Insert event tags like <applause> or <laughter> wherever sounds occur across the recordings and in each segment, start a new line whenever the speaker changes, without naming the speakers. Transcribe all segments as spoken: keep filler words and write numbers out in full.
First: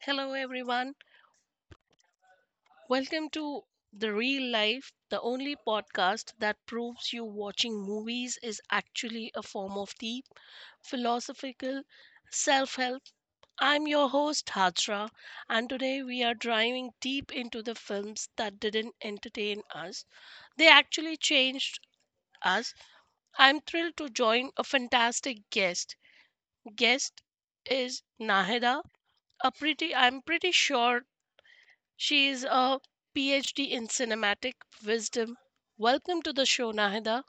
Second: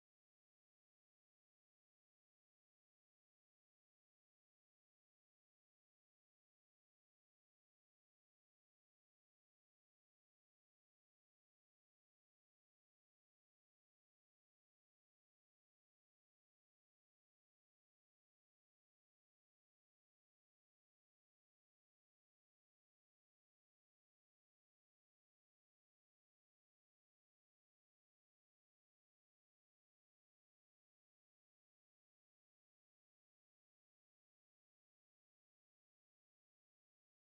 Hello, everyone. Welcome to The Real Life, the only podcast that proves you watching movies is actually a form of deep philosophical self help. I'm your host, Hajra, and today we are driving deep into the films that didn't entertain us. They actually changed us. I'm thrilled to join a fantastic guest. Guest is Nahida. A pretty, I'm pretty sure she is a PhD in cinematic wisdom. Welcome to the show, Nahida.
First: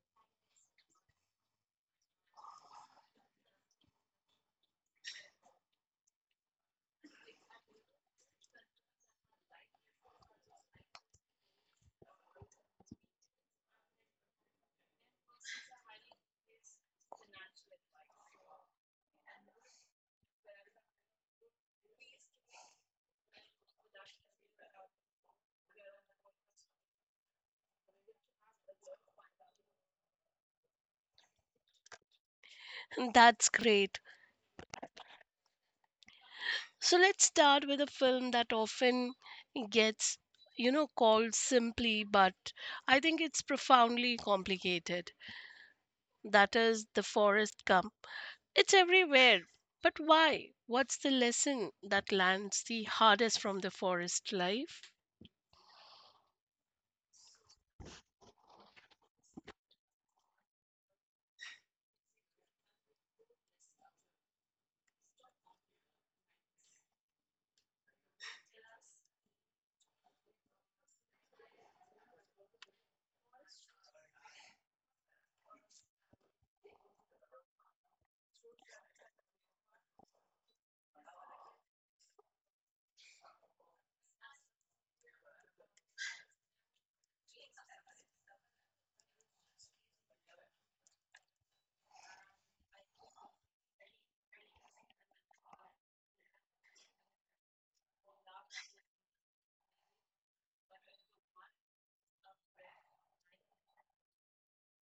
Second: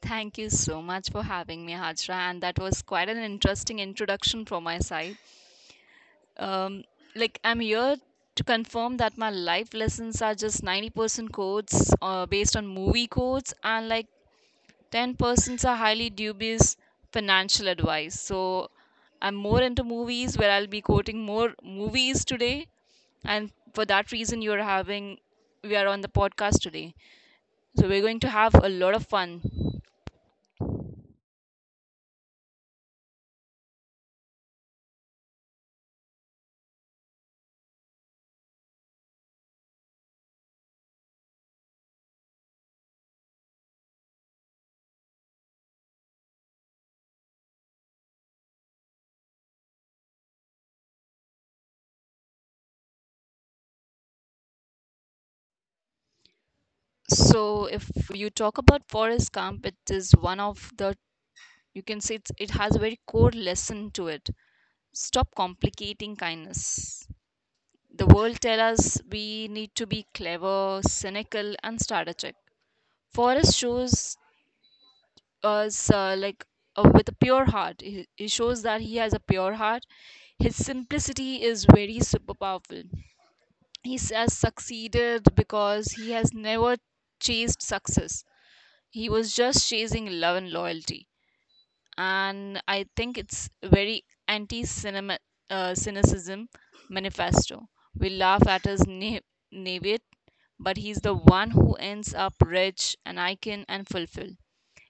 Thank you so much for having me, Hajra. And that was quite an interesting introduction from my side. Um, like, I'm here to confirm that my life lessons are just ninety percent quotes uh, based on movie quotes, and like ten percent are highly dubious financial advice. So, I'm more into movies where I'll be quoting more movies today. And for that reason, you're having, we are on the podcast today. So, we're going to have a lot of fun.
That's great. So let's start with a film that often gets, you know, called simply, but I think it's profoundly complicated. That is The Forest Gump. It's everywhere. But why? What's the lesson that lands the hardest from the forest life?
So if you talk about Forest Gump, it is one of the you can say it's, it has a very core lesson to it. Stop complicating kindness. The world tell us we need to be clever, cynical, and strategic. Forrest shows us uh, like uh, with a pure heart. He, he shows that he has a pure heart. His simplicity is very super powerful. He s- has succeeded because he has never chased success. He was just chasing love and loyalty, and I think it's very anti cinema uh, cynicism manifesto. We laugh at his na- naivete, but he's the one who ends up rich, an icon, and fulfilled.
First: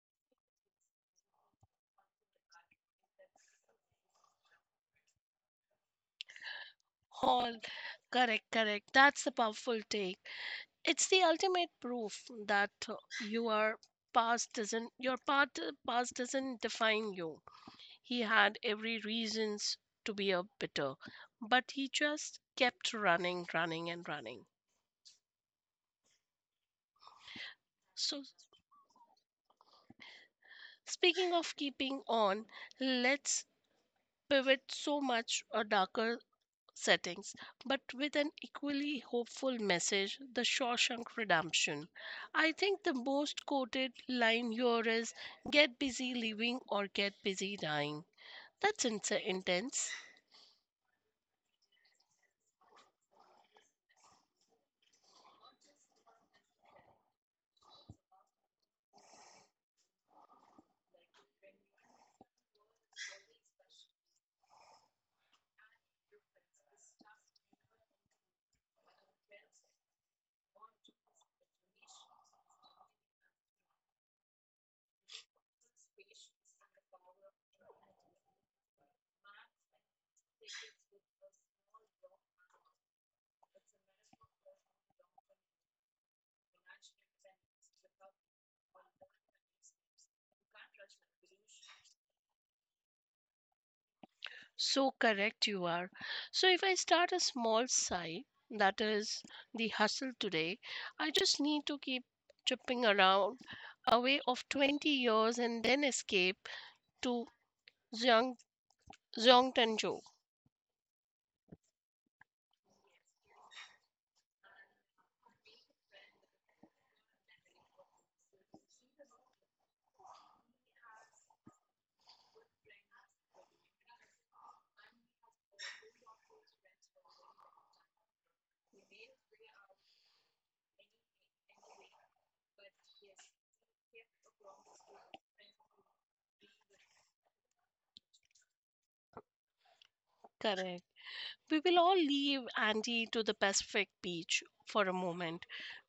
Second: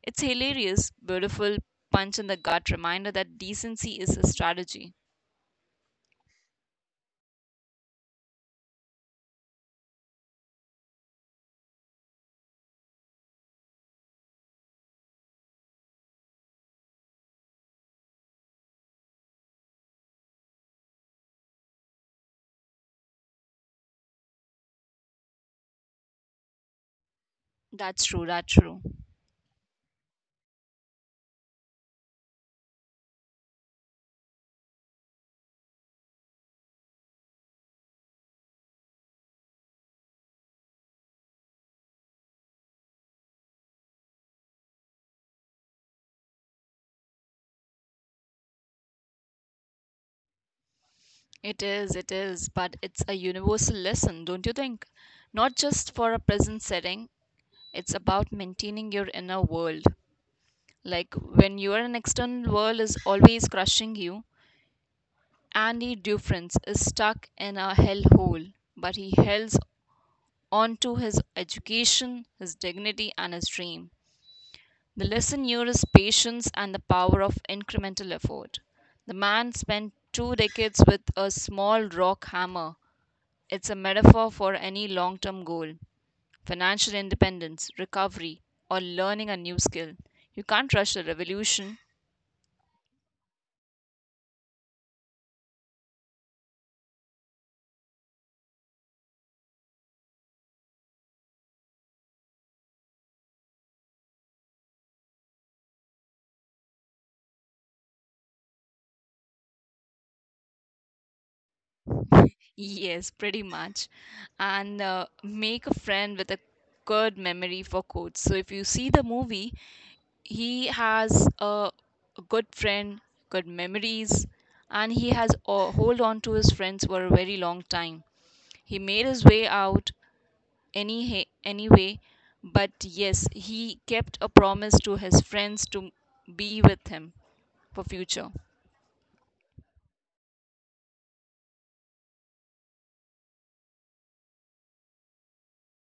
It's hilarious, beautiful, punch in the gut reminder that decency is a strategy.
All correct, correct. That's a powerful take. It's the ultimate proof that uh, you are past doesn't your part past doesn't define you. He had every reasons to be a bitter, but he just kept running, running and running.
That's
So
true, that's true.
speaking of keeping on, let's pivot so much a darker settings, but with an equally hopeful message The Shawshank Redemption. I think the most quoted line here is Get busy living or get busy dying. That's ins- intense.
It is, it is, but it's a universal lesson, don't you think? Not just for a present setting, it's about maintaining your inner world. Like when your an external world is always crushing you, Andy Dufresne is stuck in a hellhole, but he holds on to his education, his dignity, and his dream. The lesson here is patience and the power of incremental effort. The man spent two decades with a small rock hammer. It's a metaphor for any long term goal: financial independence, recovery, or learning a new skill. You can't rush a revolution. <laughs>
So correct you are. So if I start a small site, that is the hustle today, I just need to keep chipping around away of twenty years and then escape to Zhang Zhongtanzhou.
Yes, pretty much. And uh, make a friend with a good memory for quotes. So if you see the movie, he has a good friend, good memories, and he has uh, hold on to his friends for a very long time. He made his way out any he- anyway, but yes, he kept a promise to his friends to be with him for future.
Correct. We will all leave Andy to the Pacific beach for a moment.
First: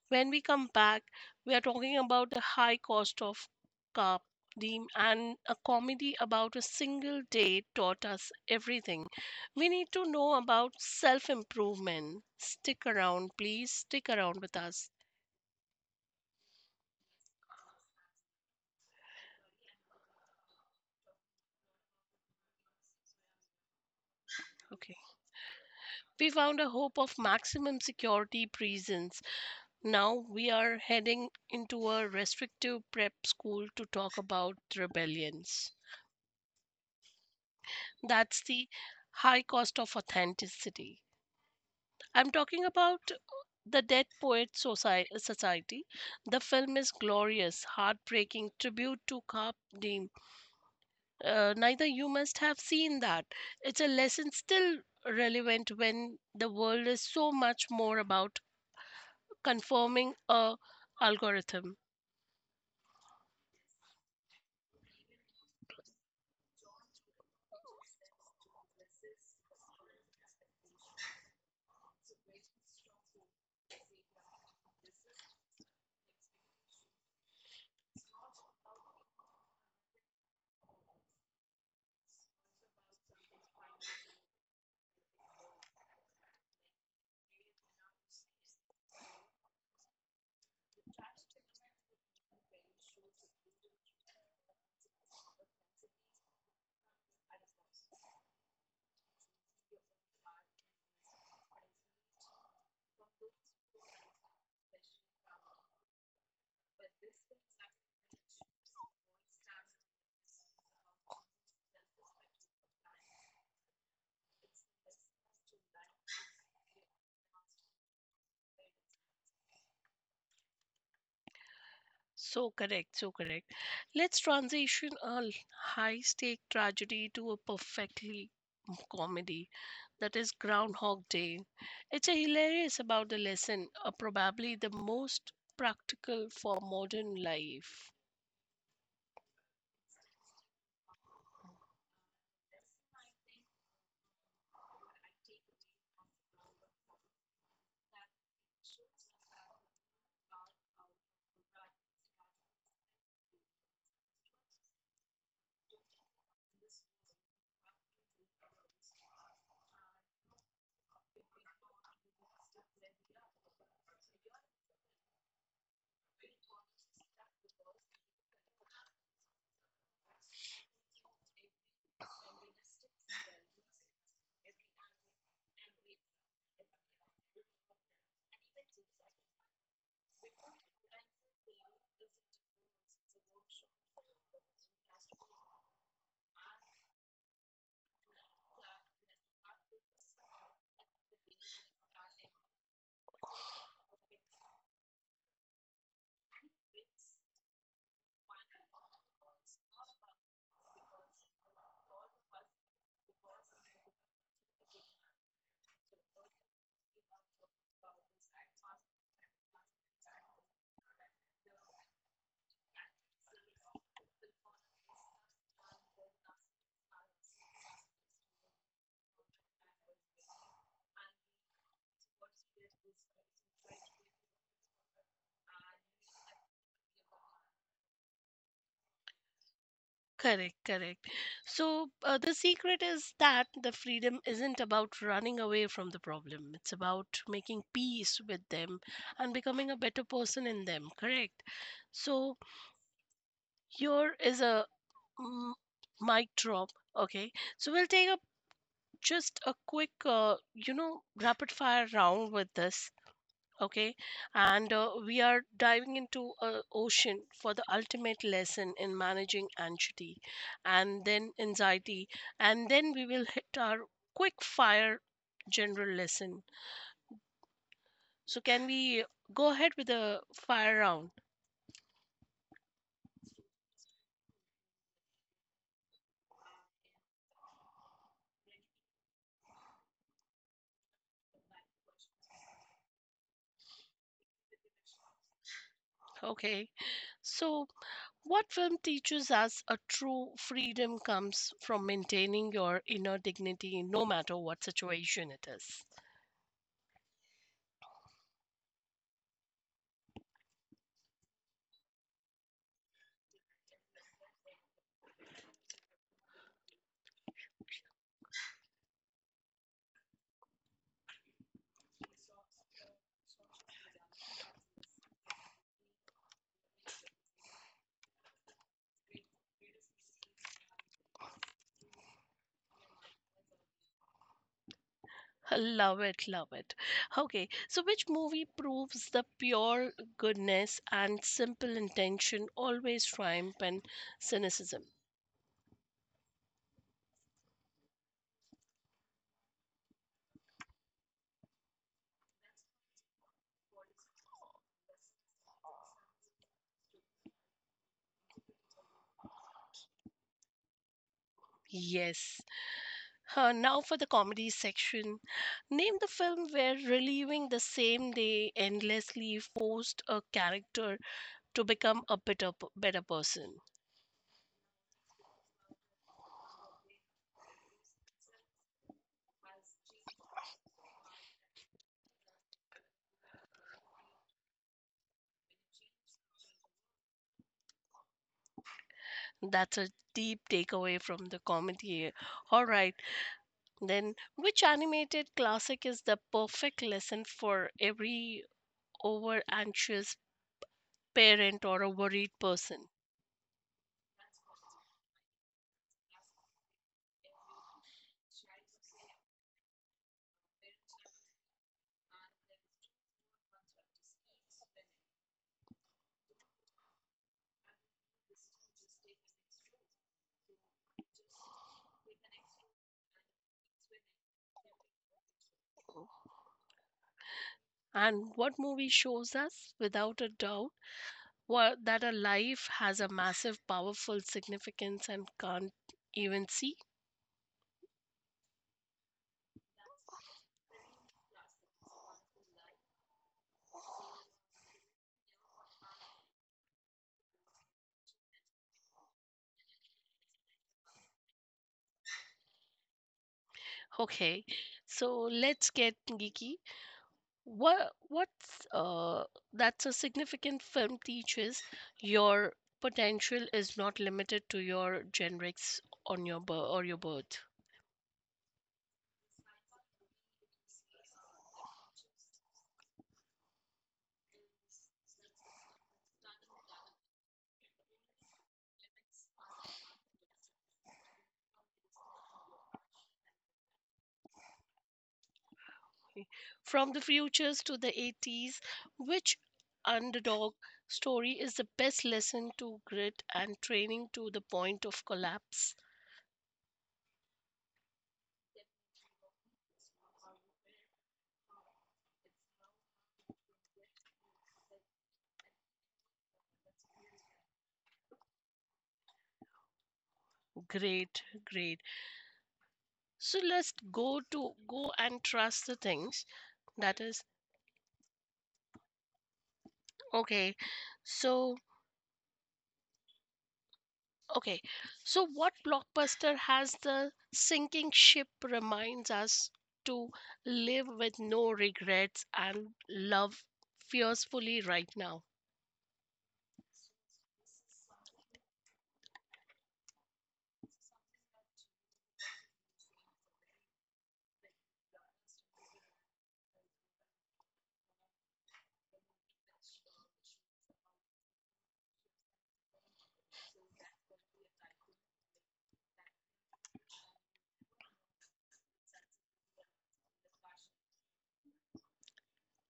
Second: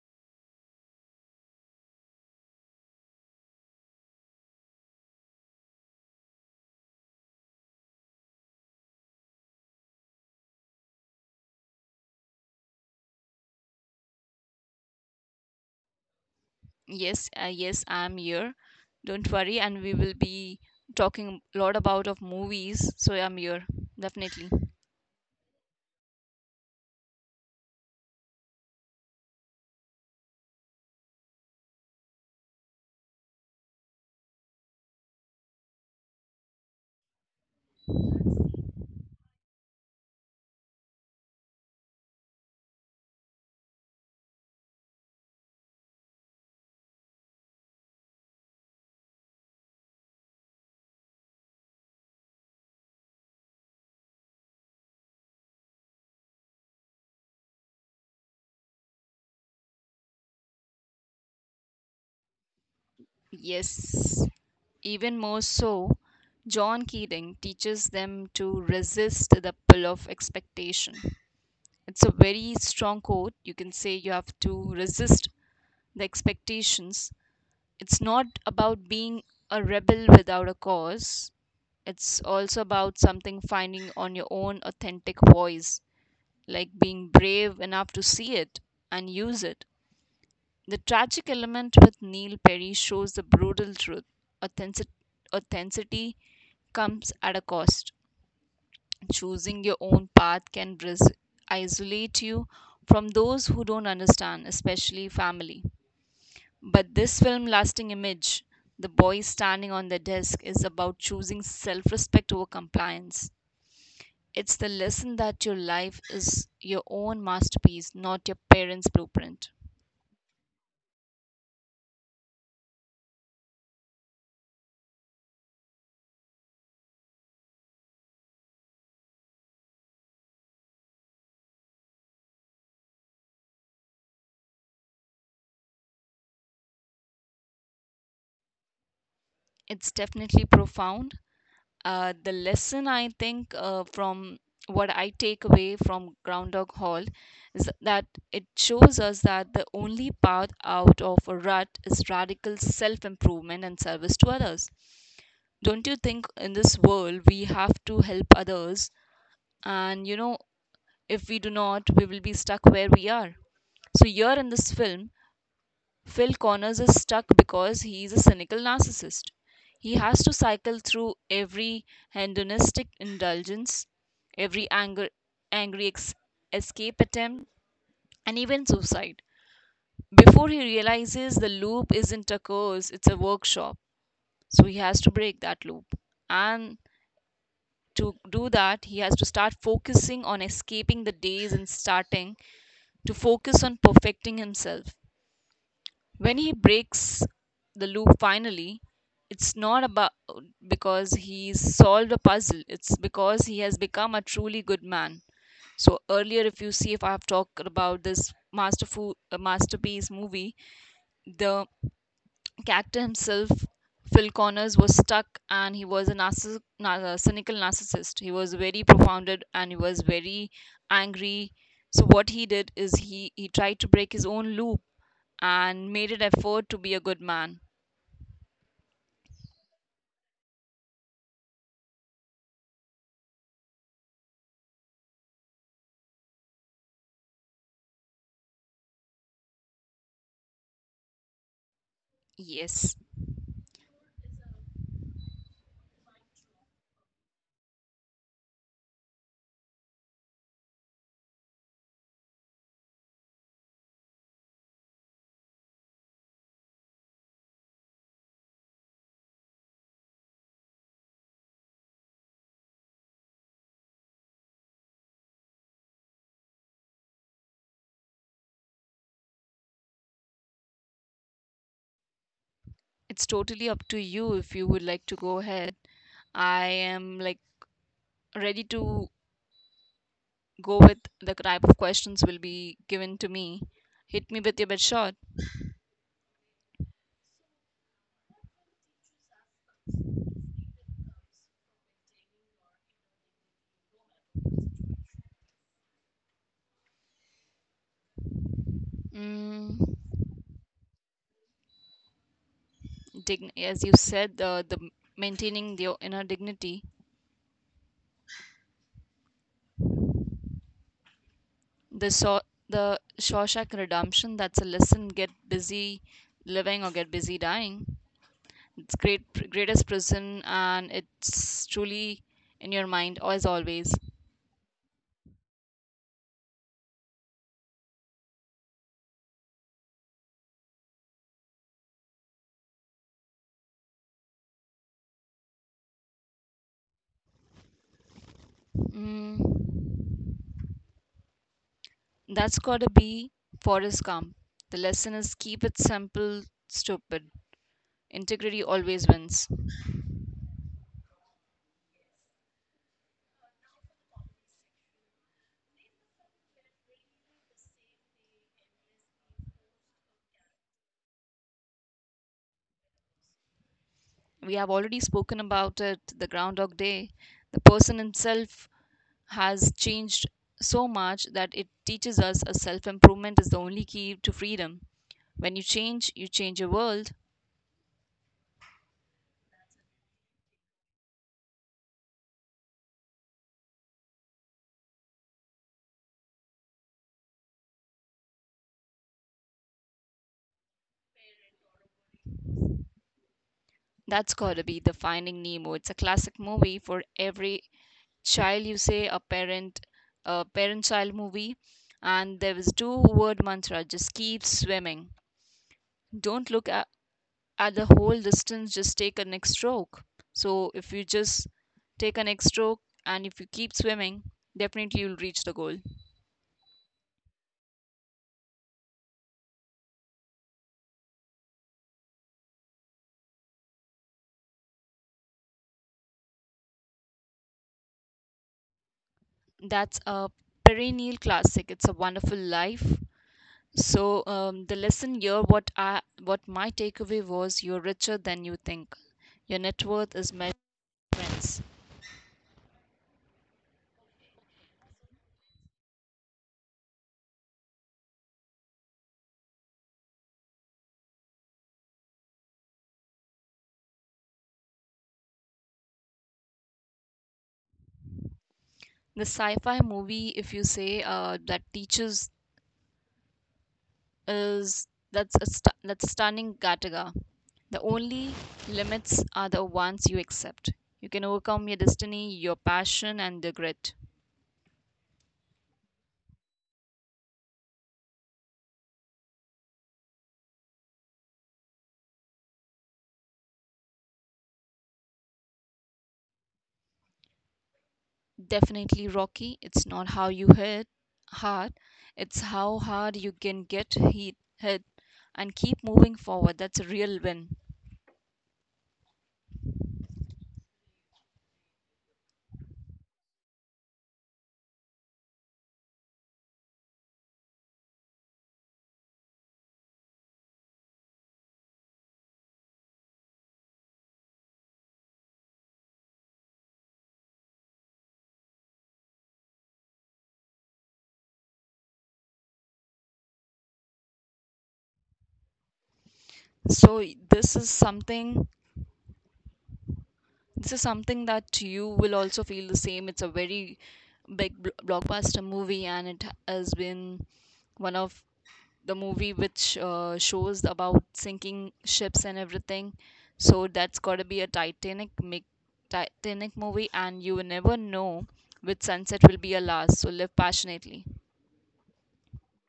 When we come back, we are talking about the high cost of carp and a comedy about a single day taught us everything we need to know about self improvement. Stick around, please stick around with us.
Yes, uh, yes, I'm here, don't worry, and we will be talking a lot about of movies, so I'm here definitely.
Okay, we found a hope of maximum security prisons. Now we are heading into a restrictive prep school to talk about rebellions. That's the high cost of authenticity. I'm talking about the Dead Poets Soci- Society. The film is glorious, heartbreaking tribute to Carp Diem. Uh, neither you must have seen that. It's a lesson still relevant when the world is so much more about conforming a algorithm.
Yes, even more so. John Keating teaches them to resist the pull of expectation. It's a very strong quote, you can say, you have to resist the expectations. It's not about being a rebel without a cause. It's also about something finding on your own authentic voice, like being brave enough to see it and use it. The tragic element with Neil Perry shows the brutal truth. Authentic- authenticity comes at a cost. Choosing your own path can ris- isolate you from those who don't understand, especially family. But this film lasting image, the boy standing on the desk, is about choosing self respect over compliance. It's the lesson that your life is your own masterpiece, not your parents' blueprint.
So correct, so correct. Let's transition a high stake tragedy to a perfectly comedy. That is Groundhog Day. It's a hilarious about the lesson, uh, probably the most practical for modern life.
It's definitely profound. Uh, the lesson I think uh, from what I take away from Groundhog Hall is that it shows us that the only path out of a rut is radical self improvement and service to others. Don't you think in this world we have to help others, and you know, if we do not, we will be stuck where we are. So here in this film, Phil Connors is stuck because he is a cynical narcissist. He has to cycle through every hedonistic indulgence, every anger, angry ex- escape attempt, and even suicide, before he realizes the loop isn't a curse, it's a workshop. So he has to break that loop, and to do that, he has to start focusing on escaping the days and starting to focus on perfecting himself. When he breaks the loop finally, it's not about because he's solved a puzzle, it's because he has become a truly good man. So, earlier, if you see, if I've talked about this masterful, uh, masterpiece movie, the Cactus himself, Phil Connors, was stuck and he was a narciss- nar- uh, cynical narcissist. He was very profounded and he was very angry. So, what he did is he, he tried to break his own loop and made an effort to be a good man.
Correct, correct. So uh, the secret is that the freedom isn't about running away from the problem. It's about making peace with them and becoming a better person in them. Correct. So
Yes,
here is a Mm, mic drop. Okay. So we'll take up just a quick, uh, you know, rapid fire round with this. Okay. And uh, we are diving into a ocean for the ultimate lesson in managing anxiety and then anxiety. And then we will hit our quick fire general lesson. So can we go ahead with the fire round?
it's totally up to you if you would like to go ahead. I am like ready to go with the type of questions will be given to me. Hit me with your best shot.
Okay. So what film teaches us a true freedom comes from maintaining your inner dignity no matter what situation it is?
Mm, dig- as you said, the, the maintaining your inner dignity, the so the Shawshank Redemption, that's a lesson: get busy living or get busy dying. It's great, greatest prison, and it's truly in your mind as always.
<laughs> Love it, love it. Okay, so which movie proves the pure goodness and simple intention always triumph in cynicism?
mm, that's gotta be Forest Gump. The lesson is keep it simple, stupid. Integrity always wins.
Yes. Uh, now for the comedy section. Name the film where relieving the same day endlessly forced a character to become a better, p- better person.
We have already spoken about it, the Groundhog Day. The person himself has changed so much that it teaches us a self improvement is the only key to freedom. When you change, you change your world.
That's a deep takeaway from the comment here. All right, then which animated classic is the perfect lesson for every over anxious parent or a worried person?
That's gotta be the Finding Nemo. It's a classic movie for every child, you say, a parent, a parent child movie. And there was two word mantra, just keep swimming. Don't look at, at the whole distance, just take a next stroke. So if you just take a next stroke and if you keep swimming, definitely you'll reach the goal.
And what movie shows us without a doubt? Wha- that a life has a massive, powerful significance and can't even see?
That's a perennial classic. It's a Wonderful Life. So um, the lesson here, what I, what my takeaway was, you're richer than you think. Your net worth is measured in friends.
Okay, so let's get geeky. What what's uh that's a significant film teaches your potential is not limited to your generics on your bir- or your birth.
The sci-fi movie, if you say uh, that teaches is that's a stu- that's stunning Gattaca. The only limits are the ones you accept. You can overcome your destiny, your passion, and the grit.
Okay. From the futures to the eighties, which underdog story is the best lesson to grit and training to the point of collapse?
Definitely rocky. It's not how you hit hard, it's how hard you can get hit, hit and keep moving forward. That's a real win.
Great, great. So let's go to go and trust the things. That is okay. So Okay, so what blockbuster has the sinking ship reminds us to live with no regrets and love fiercely right now?
So y- this is something, this is something that you will also feel the same. It's a very big bl- blockbuster movie and it has been one of the movie which uh, shows about sinking ships and everything. So that's gotta be a Titanic make Titanic movie, and you will never know which sunset will be your last. So live passionately.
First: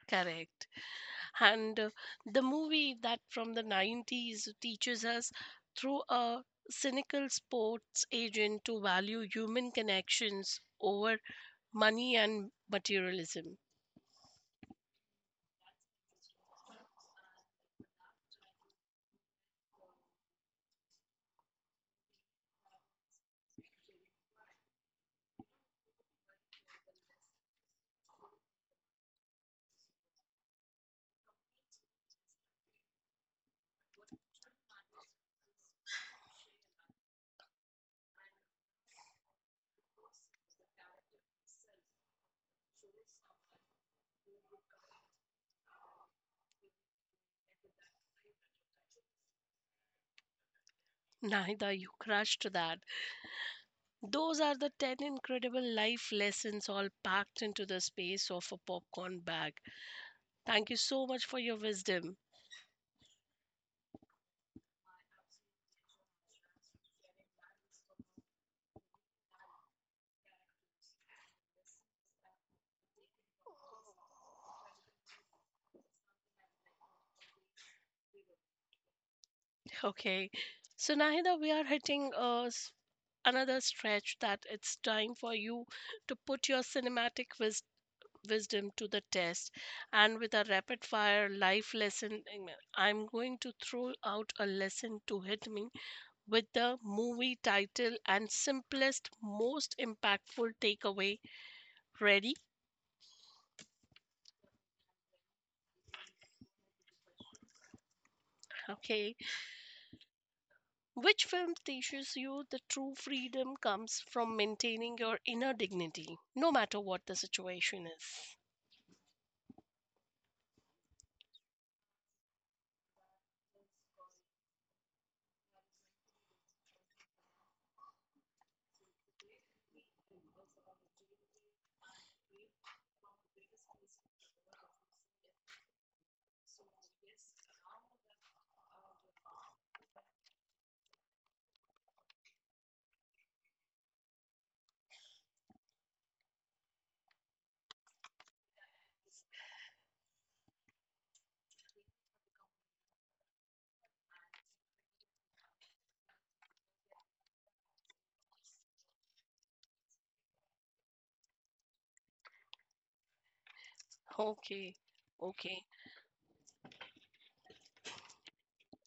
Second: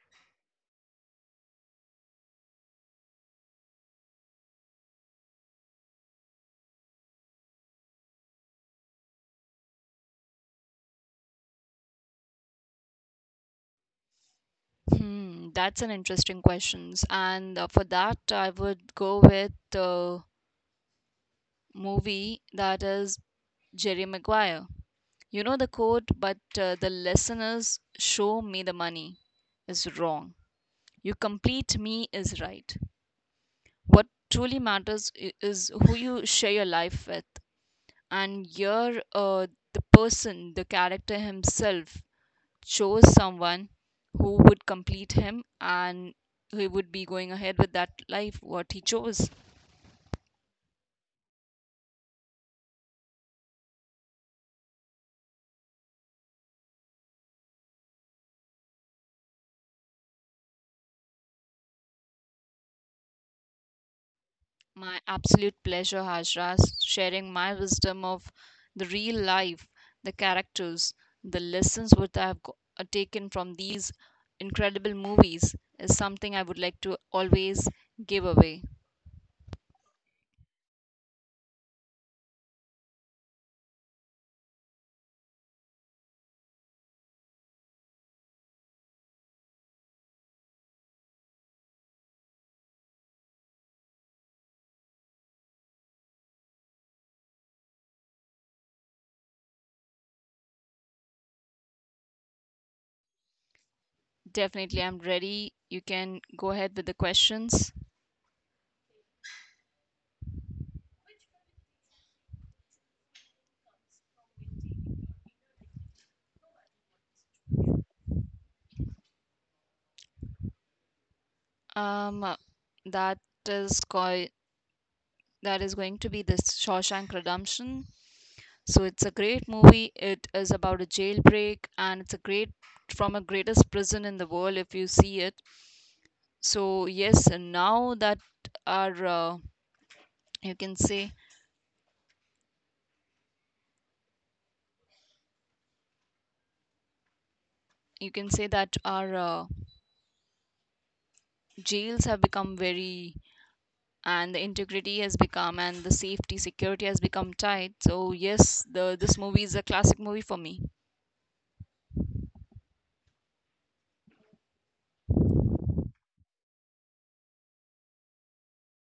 Correct. And uh, the movie that from the nineties teaches us through a cynical sports agent to value human connections over money and materialism.
Hmm, that's an interesting questions. And uh, for that, I would go with the movie that is Jerry Maguire. You know the quote, but uh, the listeners show me the money is wrong. You complete me is right. What truly matters i- is who you share your life with. And you uh, the person, the character himself, chose someone who would complete him, and he would be going ahead with that life what he chose.
Neither you crushed that. Those are the ten incredible life lessons all packed into the space of a popcorn bag. Thank you so much for your wisdom.
My absolute pleasure, Hajras. Sharing my wisdom of the real life, the characters, the lessons what I have go- uh, taken from these incredible movies is something I would like to always give away.
Okay. So, Nahida, we are hitting a s- another stretch that it's time for you to put your cinematic wis- wisdom to the test. And with a rapid fire life lesson, um, I'm going to throw out a lesson to hit me with the movie title and simplest, most impactful takeaway. Ready?
Definitely, I'm ready. You can go ahead with the questions.
Okay. Which film teaches you the true freedom comes from maintaining your inner dignity, no matter what the situation is?
Um, uh, that is going that is going to be the Shawshank Redemption. So it's a great movie. It is about a jailbreak, and it's a great from a greatest prison in the world if you see it. So yes, and now that our uh, you can say, you can say that our uh, jails have become very and the integrity has become and the safety security has become tight. So yes, the this movie is a classic movie for me.
Okay. Okay.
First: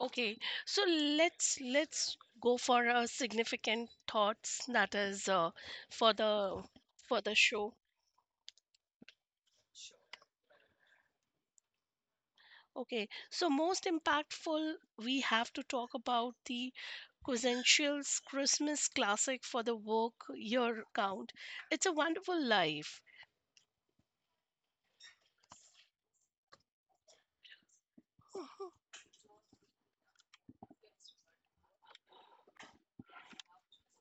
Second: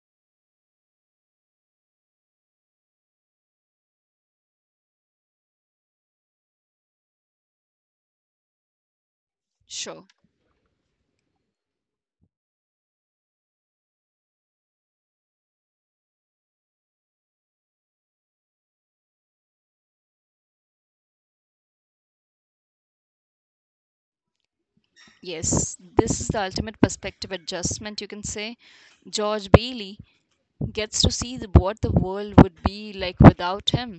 Okay, so let's let's go for a significant thoughts that is uh, for the for the show.
Sure.
Okay, so most impactful we have to talk about the Cosential's Christmas classic for the work year count. It's a Wonderful Life.
Yes, this is the ultimate perspective adjustment, you can say.
Mhm.
George Bailey gets to see the, what the world would be like without him.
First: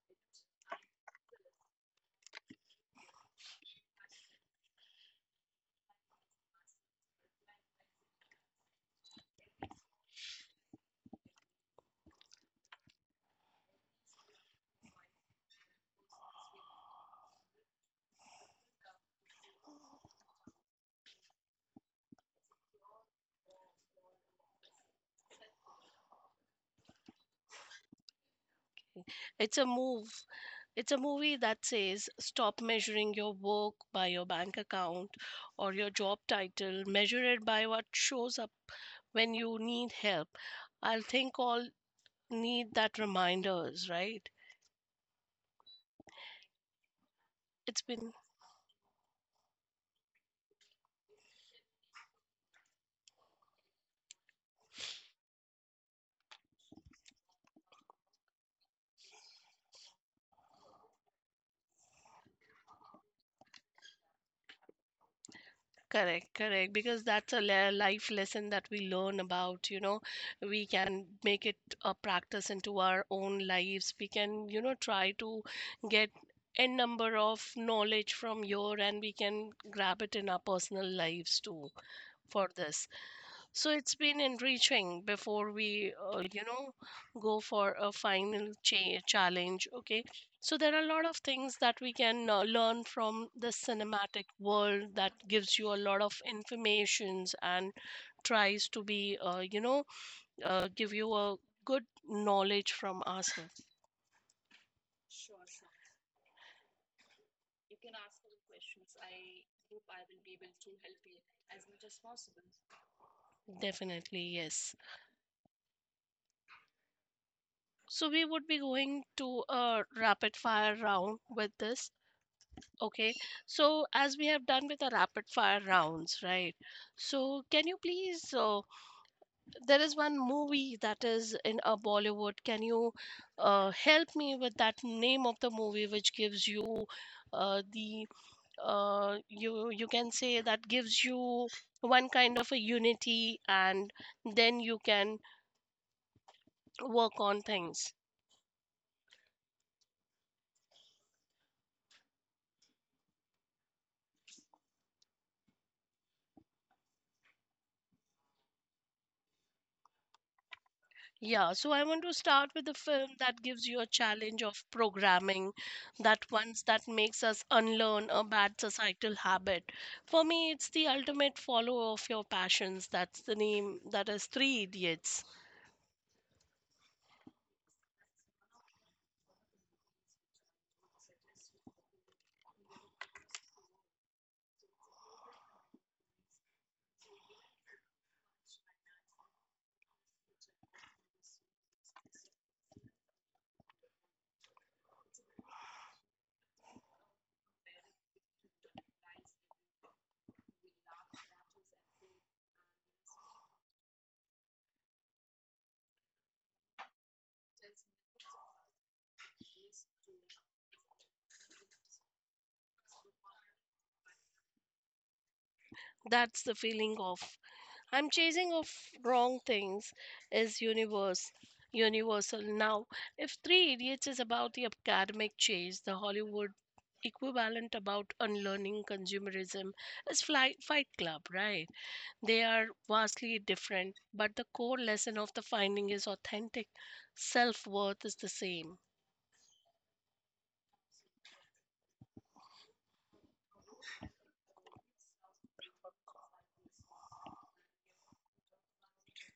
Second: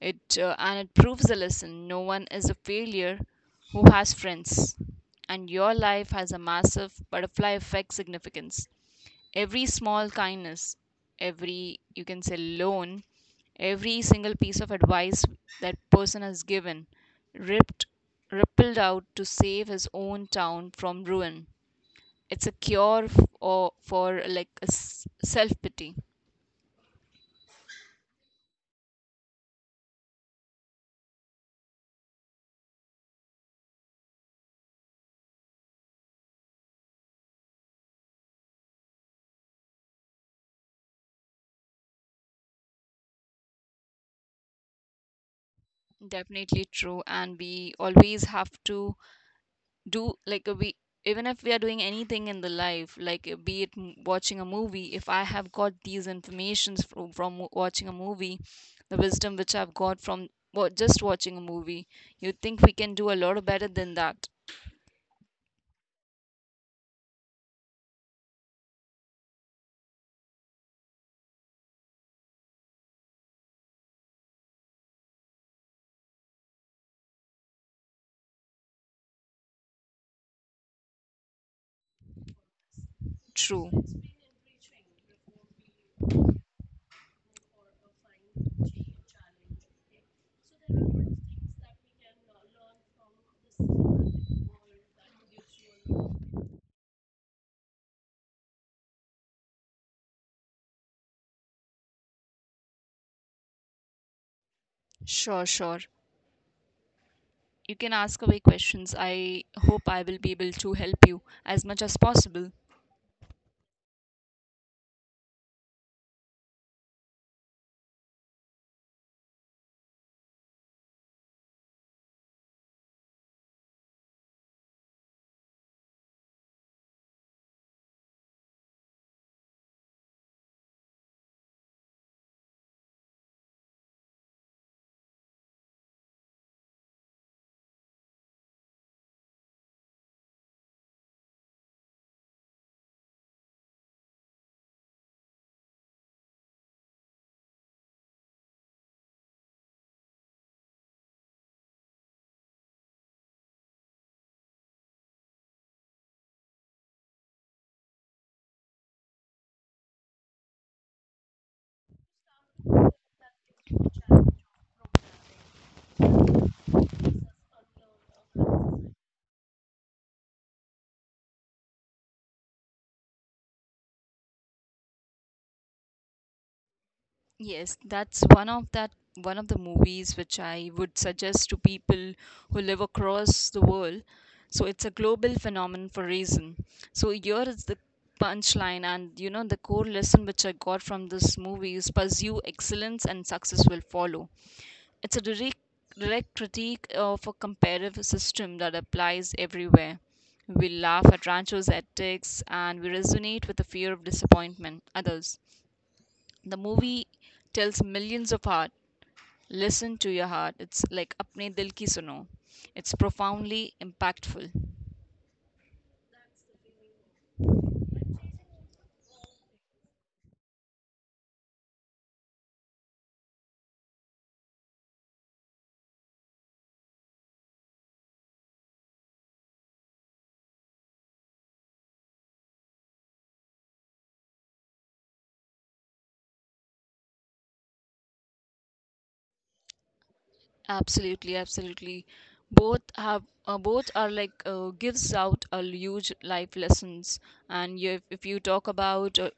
It uh, and it proves a lesson: no one is a failure who has friends, and your life has a massive butterfly effect significance. Every small kindness, every you can say loan, every single piece of advice that person has given, ripped rippled out to save his own town from ruin. It's a cure f- or for like a self pity.
Okay. It's a move. It's a movie that says stop measuring your work by your bank account or your job title. Measure it by what shows up when you need help. I think all need that reminders, right?
Definitely true, and we
It's been
always have to do like uh, we, even if we are doing anything in the life, like uh, be it m- watching a movie, if I have got these informations from, from w- watching a movie, the wisdom which I've got from wa- just watching a movie, you think we can do a lot better than that.
correct, correct. Because that's a le- life lesson that we learn about. You know, we can make it a practice into our own lives. We can, you know, try to get a number of knowledge from your, and we can grab it in our personal lives too for this.
True.
So it's been enriching before we, uh, you know, go for a final cha- challenge. Okay. So there are a lot of things that we can uh, learn from the cinematic world that gives you a lot of informations and tries to be, uh, you know, uh, give you a good knowledge from ourselves.
Sure, sure, you can ask away questions, I hope I will be able to help you as much as possible.
Definitely, yes. So we would be going to a rapid fire round with this. Okay, so as we have done with the rapid fire rounds, right? So can you please, uh, there is one movie that is in a Bollywood. Can you uh, help me with that name of the movie which gives you uh, the uh, you you can say that gives you one kind of a unity and then you can work on things. Yeah, so I want to start with a film that gives you a challenge of programming, that ones that makes us unlearn a bad societal habit. For me, it's the ultimate follower of your passions. That's the name, that is Three Idiots.
Yes, that's one of that one of the movies which I would suggest to people who live across the world. So it's a global phenomenon for reason. So here is the punchline, and you know the core lesson which I got from this movie is pursue excellence and success will follow. It's a direct direct critique of a comparative system that applies everywhere. We laugh at Rancho's ethics and we resonate with the fear of disappointment others. The movie tells millions of heart, listen to your heart. It's like apne dil ki suno. It's profoundly impactful.
That's the feeling of I'm chasing of wrong things is universe universal now. If Three Idiots is about the academic chase, the Hollywood equivalent about unlearning consumerism is Fly, Fight Club, right? They are vastly different, but the core lesson of the finding is authentic self worth is the same.
Absolutely, absolutely. Both have uh, both are like uh, gives out a huge life lessons. And you, if you talk about uh,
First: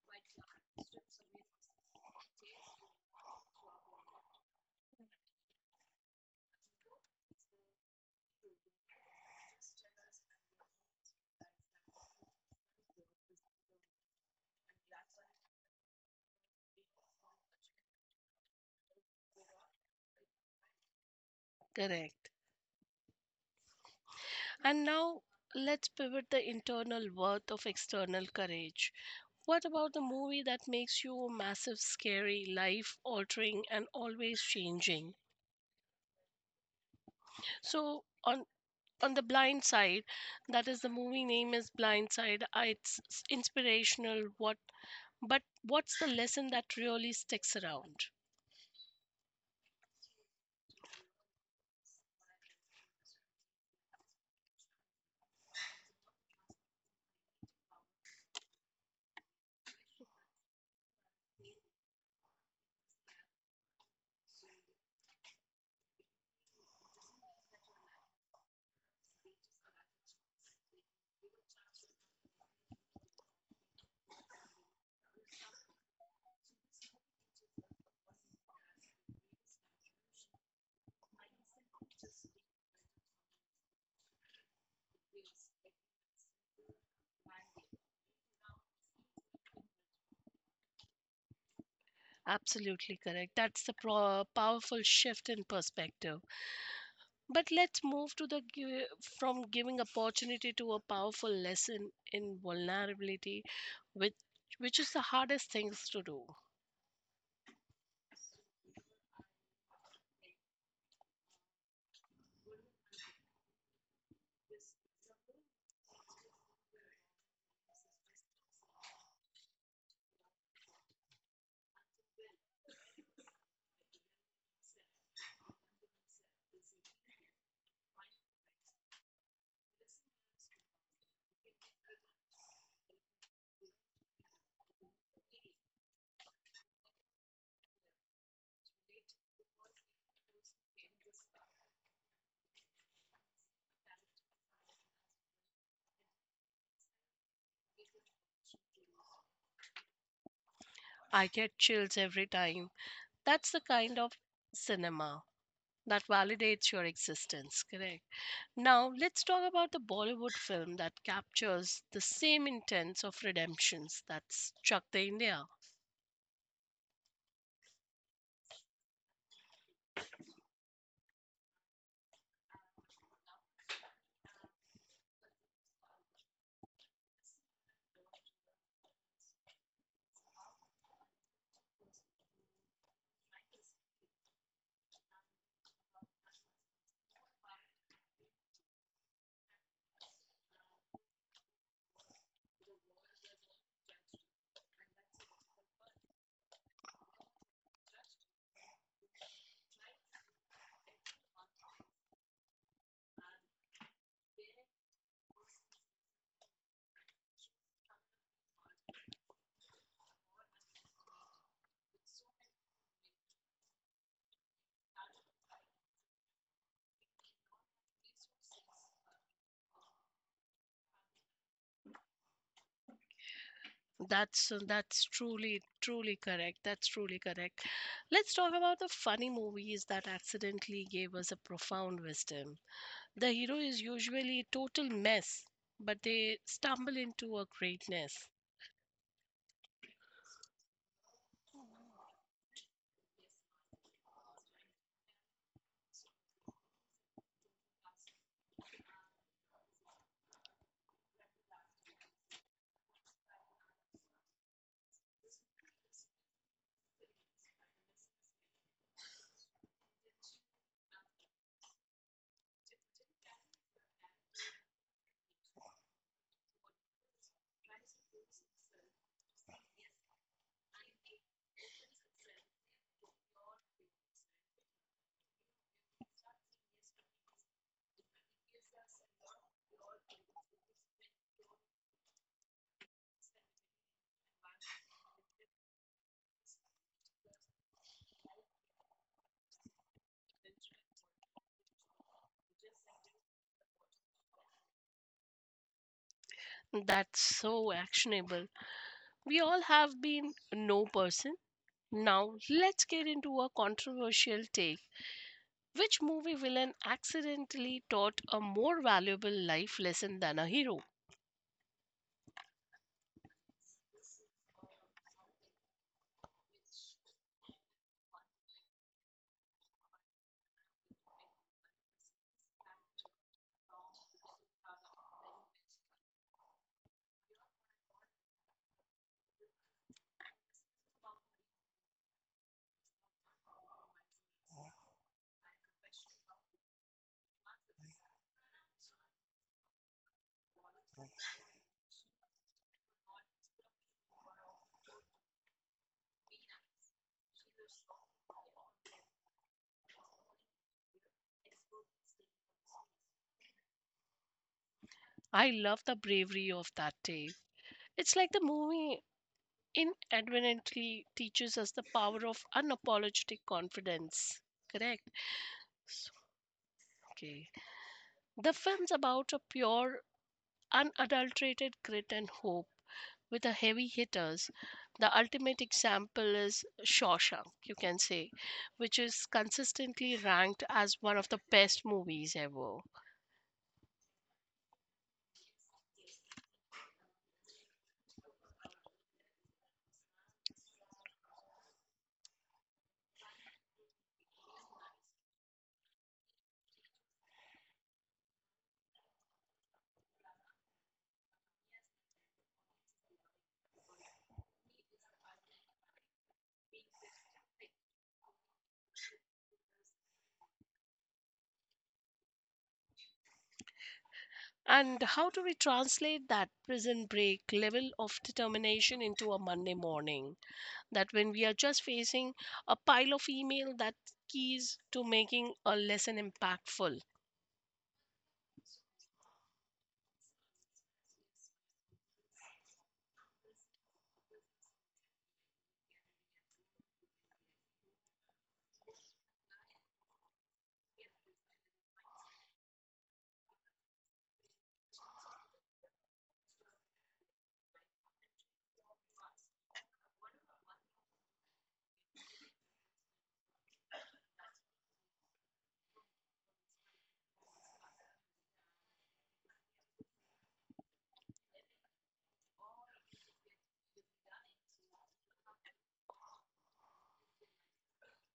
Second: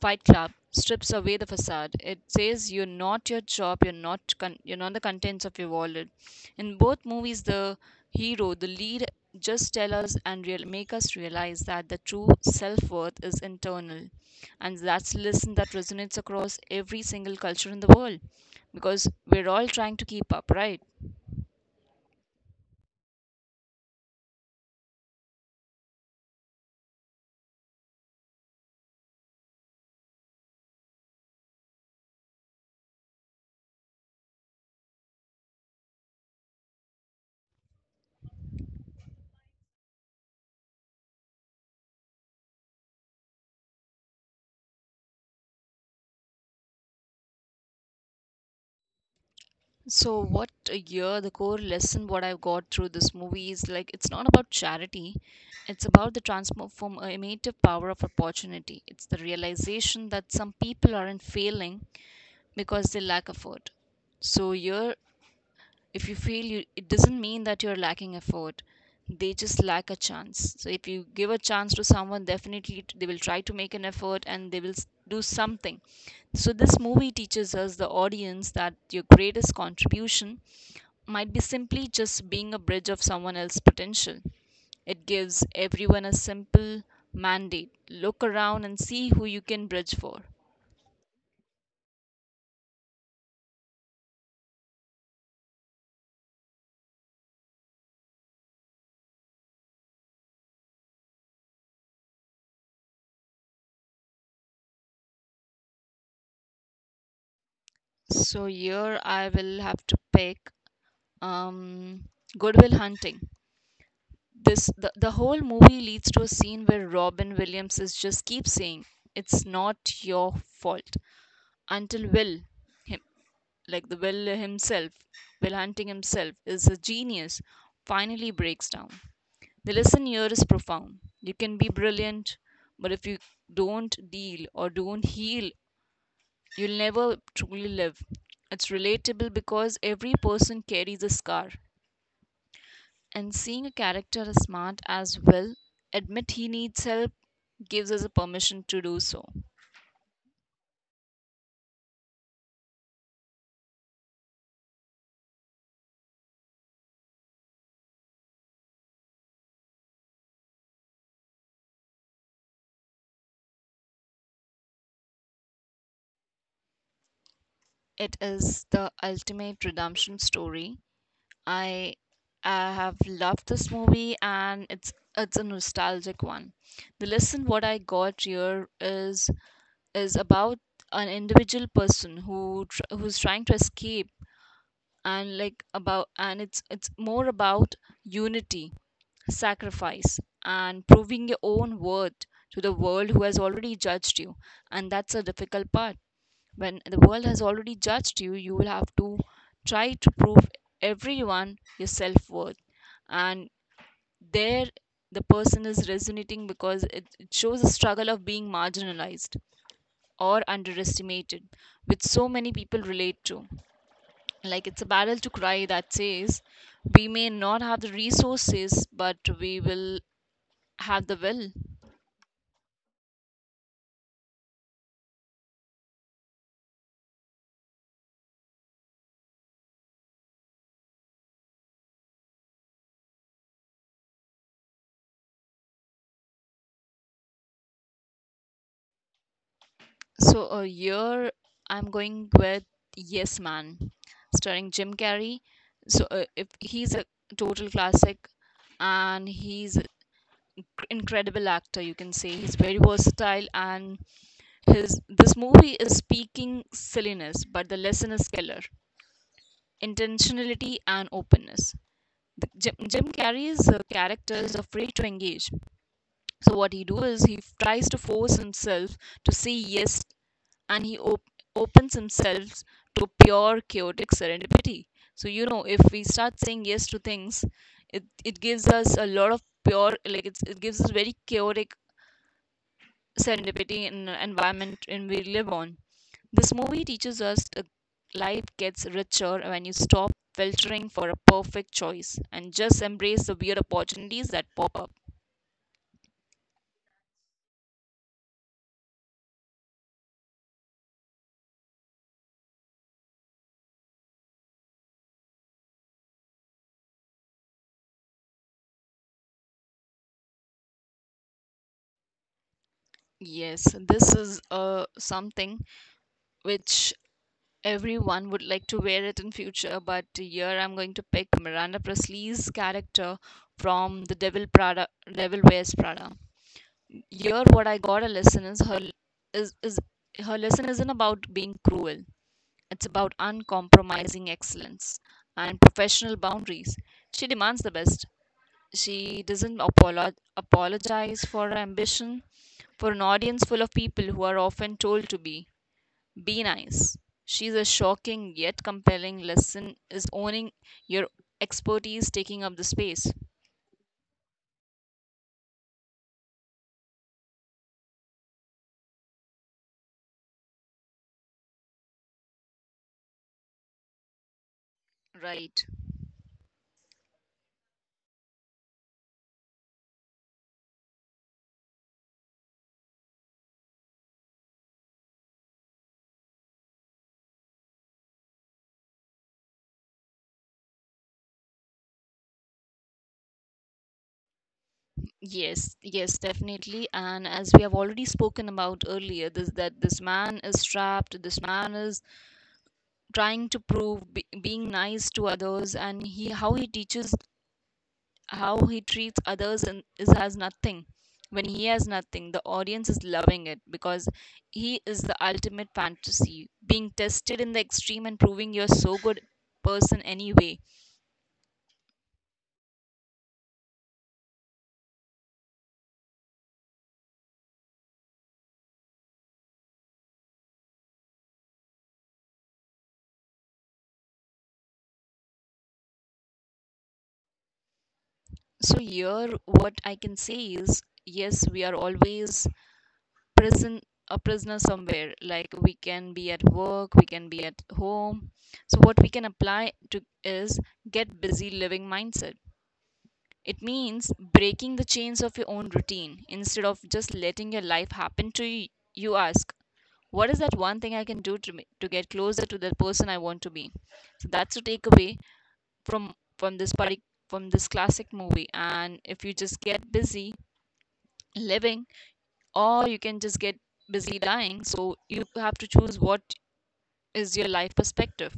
Fight Club strips away the facade. It says you're not your job, you're not con- you're not the contents of your wallet. In both movies, the hero, the lead, just tell us and real- make us realize that the true self worth is internal, and that's a lesson that resonates across every single culture in the world, because we're all trying to keep up, right?
Correct. And now let's pivot the internal worth of external courage. What about the movie that makes you massive, scary, life altering, and always changing? So, on on the blind side, that is the movie name is blind side, uh, it's s- inspirational what but what's the lesson that really sticks around?
So what a year, the core lesson what I've got through this movie is like it's not about charity. It's about the transformative power of opportunity. It's the realization that some people aren't failing because they lack effort. So you're if you fail you it doesn't mean that you're lacking effort. They just lack a chance. So if you give a chance to someone, definitely t- they will try to make an effort and they will s- do something. So this movie teaches us the audience that your greatest contribution might be simply just being a bridge of someone else's potential. It gives everyone a simple mandate look around and see who you can bridge for.
Absolutely correct, that's the pro- powerful shift in perspective. But let's move to the gi- from giving opportunity to a powerful lesson in vulnerability, which which is the hardest things to do.
So, here I will have to pick um, Goodwill Hunting. This the, the whole movie leads to a scene where Robin Williams is just keeps saying it's not your fault until Will him like the Will himself, Will Hunting himself is a genius, finally breaks down. The lesson here is profound. You can be brilliant, but if you don't deal or don't heal, you'll never truly live. It's relatable because every person carries a scar. And seeing a character as smart as well admit he needs help gives us a permission to do so.
I get chills every time. That's the kind of cinema that validates your existence, correct? Now, let's talk about the Bollywood film that captures the same intents of redemptions, that's *Chak De India.
It is the ultimate redemption story. I I have loved this movie and it's it's a nostalgic one. The lesson what I got here is is about an individual person who tr- who's trying to escape and like about and it's it's more about unity, sacrifice, and proving your own worth to the world who has already judged you, and that's a difficult part. When the world has already judged you, you will have to try to prove everyone your self-worth. And there, the person is resonating because it, it shows a struggle of being marginalized or underestimated, which so many people relate to. Like it's a battle to cry that says, we may not have the resources, but we will have the will.
That's that's truly truly correct. That's truly correct. Let's talk about the funny movies that accidentally gave us a profound wisdom. The hero is usually a total mess, but they stumble into a greatness.
So uh, here I'm going with Yes Man, starring Jim Carrey. So uh, if he's a total classic, and he's an incredible actor, you can say he's very versatile, and his this movie is speaking silliness, but the lesson is killer. Intentionality and openness. The, Jim, Jim Carrey's uh, character is afraid to engage. So what he do is he tries to force himself to say yes, and he op- opens himself to pure chaotic serendipity. So you know, if we start saying yes to things, it it gives us a lot of pure like it's, it gives us very chaotic serendipity in the environment in we live on. This movie teaches us that life gets richer when you stop filtering for a perfect choice and just embrace the weird opportunities that pop up.
That's so actionable. We all have been no person. Now let's get into a controversial take. Which movie villain accidentally taught a more valuable life lesson than a hero?
Yes, this is uh, something which everyone would like to wear it in future, but here I'm going to pick Miranda Presley's character from The Devil Prada, Devil Wears Prada. Here, what I got a lesson is her is is her lesson isn't about being cruel. It's about uncompromising excellence and professional boundaries. She demands the best. She doesn't apolo- apologize for her ambition for an audience full of people who are often told to be be nice. She's a shocking yet compelling lesson is owning your expertise, taking up the space.
I love the bravery of that day. It's like the movie inadvertently teaches us the power of unapologetic confidence. Correct?
Right.
S- Okay. The film's about a pure, unadulterated grit and hope with the heavy hitters. The ultimate example is Shawshank, you can say, which is consistently ranked as one of the best movies ever.
Yes, yes, definitely. And as we have already spoken about earlier, this that this man is trapped, this man is trying to prove be, being nice to others, and he how he teaches how he treats others, and is has nothing. When he has nothing, the audience is loving it because he is the ultimate fantasy, being tested in the extreme and proving you're so good person anyway.
And how do we translate that prison break level of determination into a Monday morning? That when we are just facing a pile of email, that keys to making a lesson impactful.
So here, what I can say is yes, we are always prison a prisoner somewhere. Like we can be at work, we can be at home. So what we can apply to is get busy living mindset. It means breaking the chains of your own routine instead of just letting your life happen to you. You ask, what is that one thing I can do to me, to get closer to the person I want to be. So that's the takeaway from from this party, from this classic movie. And if you just get busy living, or you can just get busy dying. So you have to choose what is your life perspective.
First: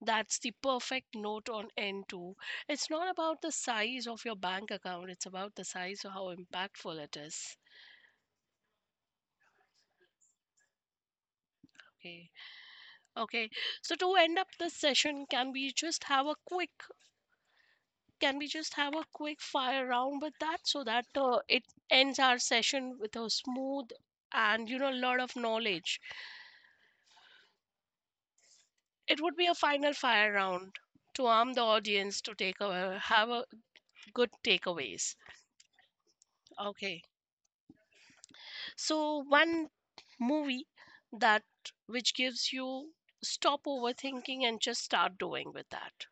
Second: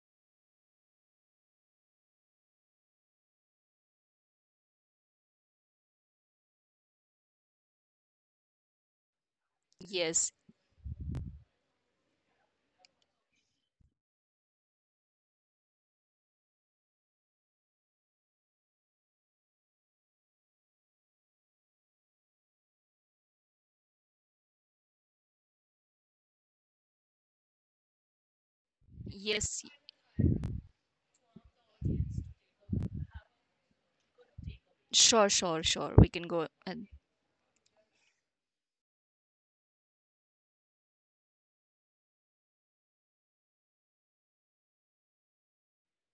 That's the perfect note on end too. It's not about the size of your bank account, it's about the size of how impactful it is.
Yes,
Okay. Okay. So to end up this session, can we just have a quick, can we just have a quick fire round with that so that uh, it ends our session with a smooth and you know a lot of knowledge. It would be a
yes,
final fire round to arm the audience to take a have a good takeaways.
sure, sure, sure. We can go. And
Okay. So one movie that which gives you stop overthinking and just start doing with that.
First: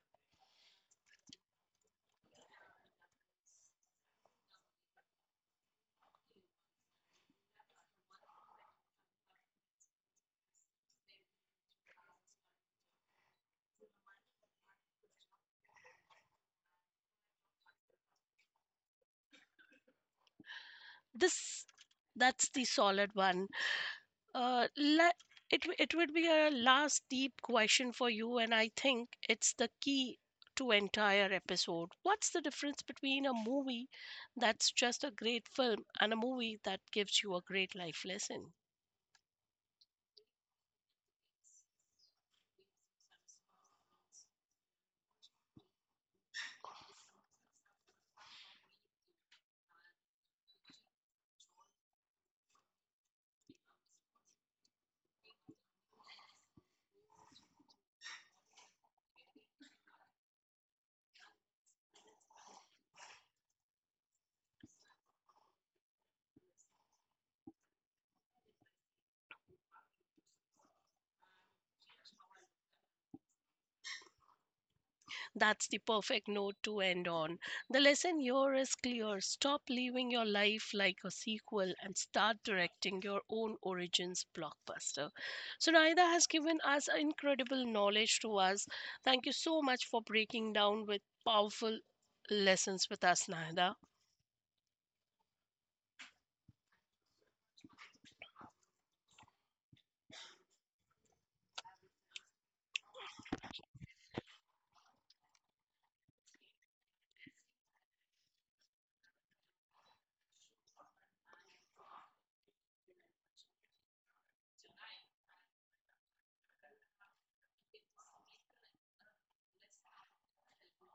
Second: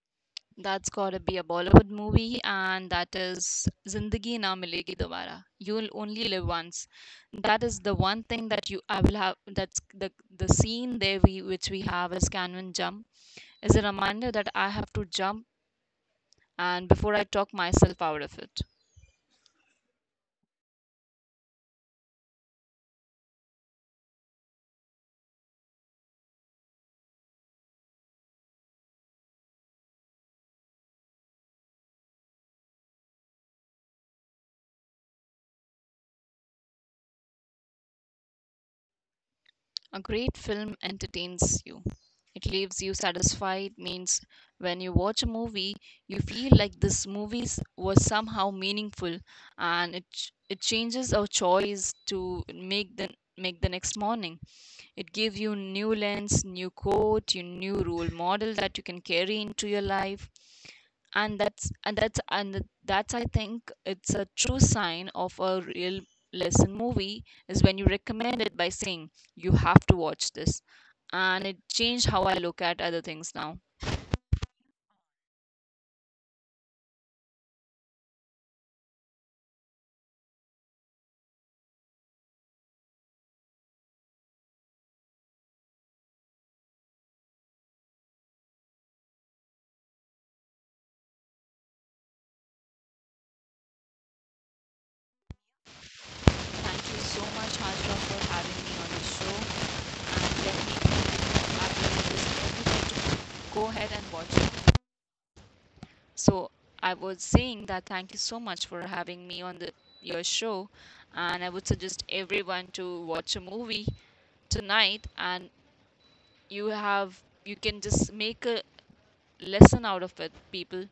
that's gotta be a Bollywood movie, and that is Zindagi Na Milegi Dobara. You'll only live once. That is the one thing that you I will have. That's the the scene there we which we have is Canvan jump, is a reminder that I have to jump and before I talk myself out of it.
This that's the solid one. uh le- it w- it would be a last deep question for you and I think it's the key to entire episode. What's the difference between a movie that's just a great film and a movie that gives you a great life lesson?
A great film entertains you. It leaves you satisfied, means when you watch a movie, you feel like this movie was somehow meaningful, and it, ch- it changes our choice to make the, make the next morning. It gives you new lens, new quote, your new role model that you can carry into your life. And that's and that's and that's I think it's a true sign of a real lesson movie is when you recommend it by saying you have to watch this. And it changed how I look at other things now.
That's the perfect note to end on. The lesson here is clear. Stop living your life like a sequel and start directing your own origins blockbuster. So Naida has given us incredible knowledge to us. Thank you so much for breaking down with powerful lessons with us, Naida.
Thank you so much, Hajra, for having me on the show. And let me thank you. I will just everybody to go ahead and watch it. So I was saying that thank you so much for having me on the your show, and I would suggest everyone to watch a movie tonight, and you have you can just make a lesson out of it, people.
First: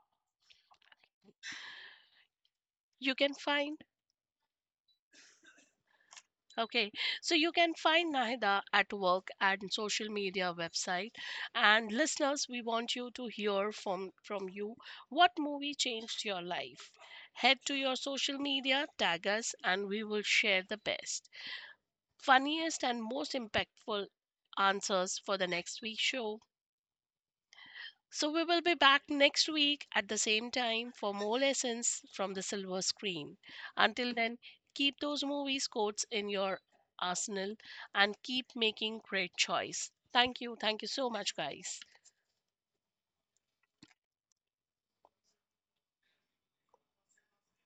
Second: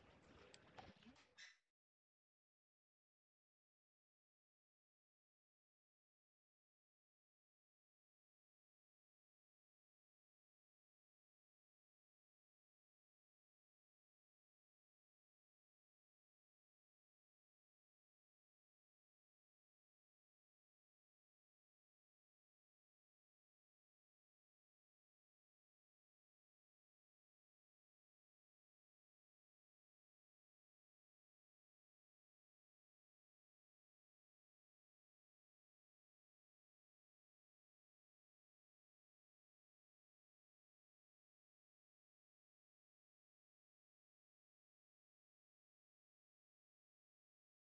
You can find okay, so you can find Nahida at work and social media website. And listeners, we want you to hear from from you what movie changed your life. Head to your social media, tag us, and we will share the best, funniest, and most impactful answers for the next week's show. So we will be back next week at the same time for more lessons from the silver screen. Until then, keep those movies quotes in your arsenal and keep making great choice. Thank you. Thank you so much guys.